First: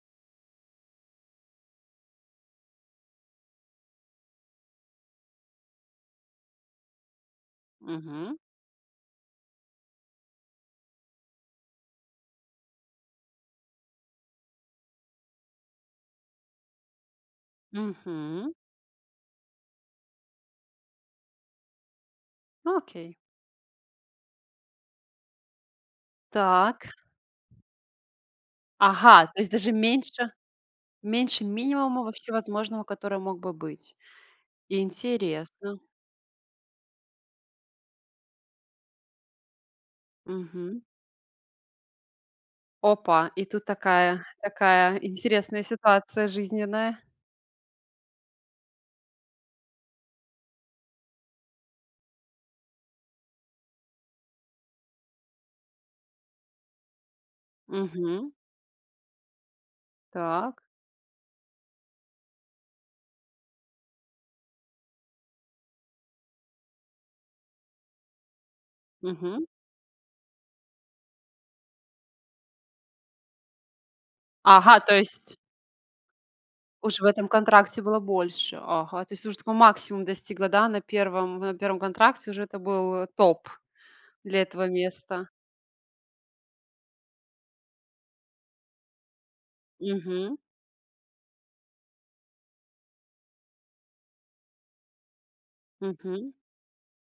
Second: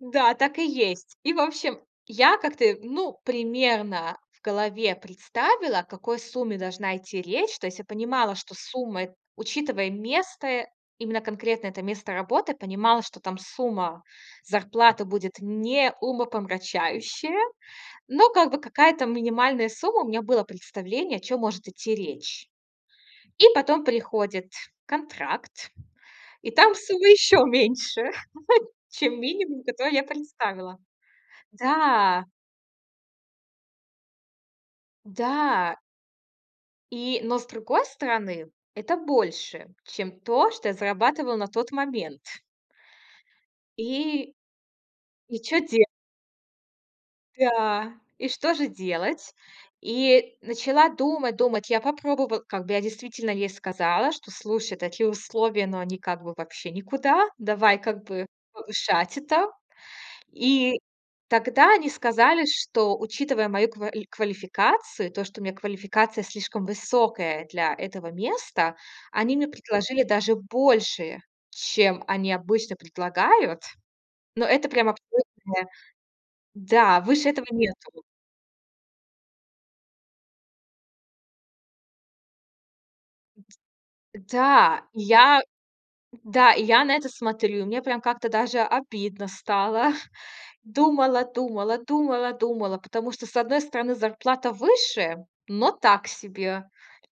Да, так и есть. И, в общем, я как-то, ну, примерно в голове представила, о какой сумме должна идти речь. То есть я понимала, Мгм. что сумма эт учитывая место, э, именно конкретно это место работы, понимала, что там сумма зарплаты будет не умопомрачающая. Но как Мгм. бы какая-то минимальная сумма- у меня было представление, о чём может идти речь. Ну, окей. И потом приходит контракт. И там Так. сумма еще меньше, чем Ага, то есть минимум, даже который я меньше представила. меньше минимума Да. вообще возможного, который мог бы быть. Да. Интересно. И Но с другой стороны, это больше, чем то, что я Мгм. зарабатывала на тот момент. Опа. И тут такая И такая и чё интересная де ситуация жизненная. да. И что же делать? И начала думать, думать. Я попробовала. Как бы я действительно ей сказала, что, слушай, такие условия, но они как бы вообще никуда. Давай как бы Мгм. повышать это. Так. И тогда они сказали, что, учитывая мою ква квалификацию, то, что у меня квалификация слишком высокая для этого места, они Мгм. мне предложили даже больше, чем они обычно предлагают. Но это Ага, прям то есть абсолютно уж да, в этом выше этого контракте было нету. больше. Ага. То есть уже такой максимум достигла, да, на 1, на 1 контракте уже это был, э, топ для этого Да. И места. я да, и я на это смотрю. И мне прям как-то даже обидно стало. Мгм. Думала-думала, думала-думала. Потому что, с одной стороны, зарплата выше, но так Мгм. себе.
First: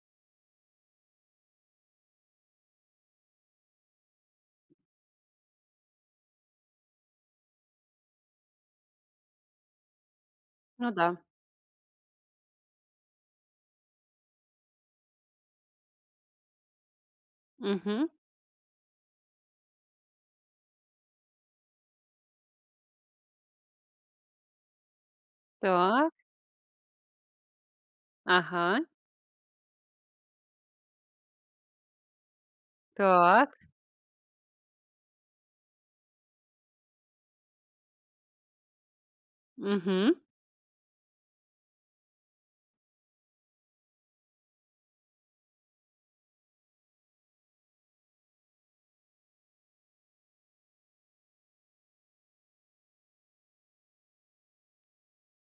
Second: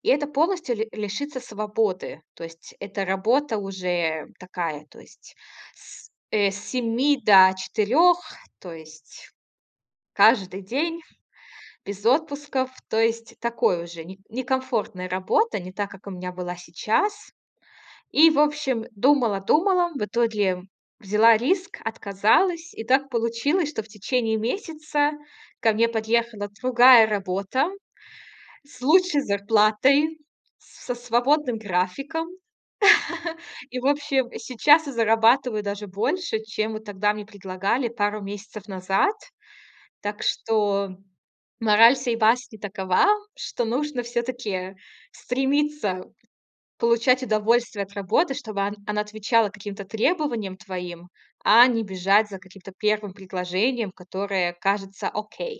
И это полностью ли лишиться свободы. То есть это работа уже такая. То есть с, э, с 7 до 4. То есть каждый Ну день, да. без отпусков. То есть такой уже не некомфортная работа. Не так, как у меня была сейчас. Мгм. И, в общем, думала, думала. В итоге взяла риск, отказалась. И так получилось, что в течение месяца ко мне Так. подъехала другая работа с Ага. лучшей зарплатой, с со свободным графиком. Так. И в общем, сейчас я зарабатываю даже больше, чем вот тогда мне предлагали пару месяцев назад. Мгм. Так что мораль сей басни такова, что нужно всё-таки стремиться получать удовольствие от работы, чтобы он она отвечала каким-то требованиям твоим, а не бежать за каким-то 1 предложением, которое кажется окей.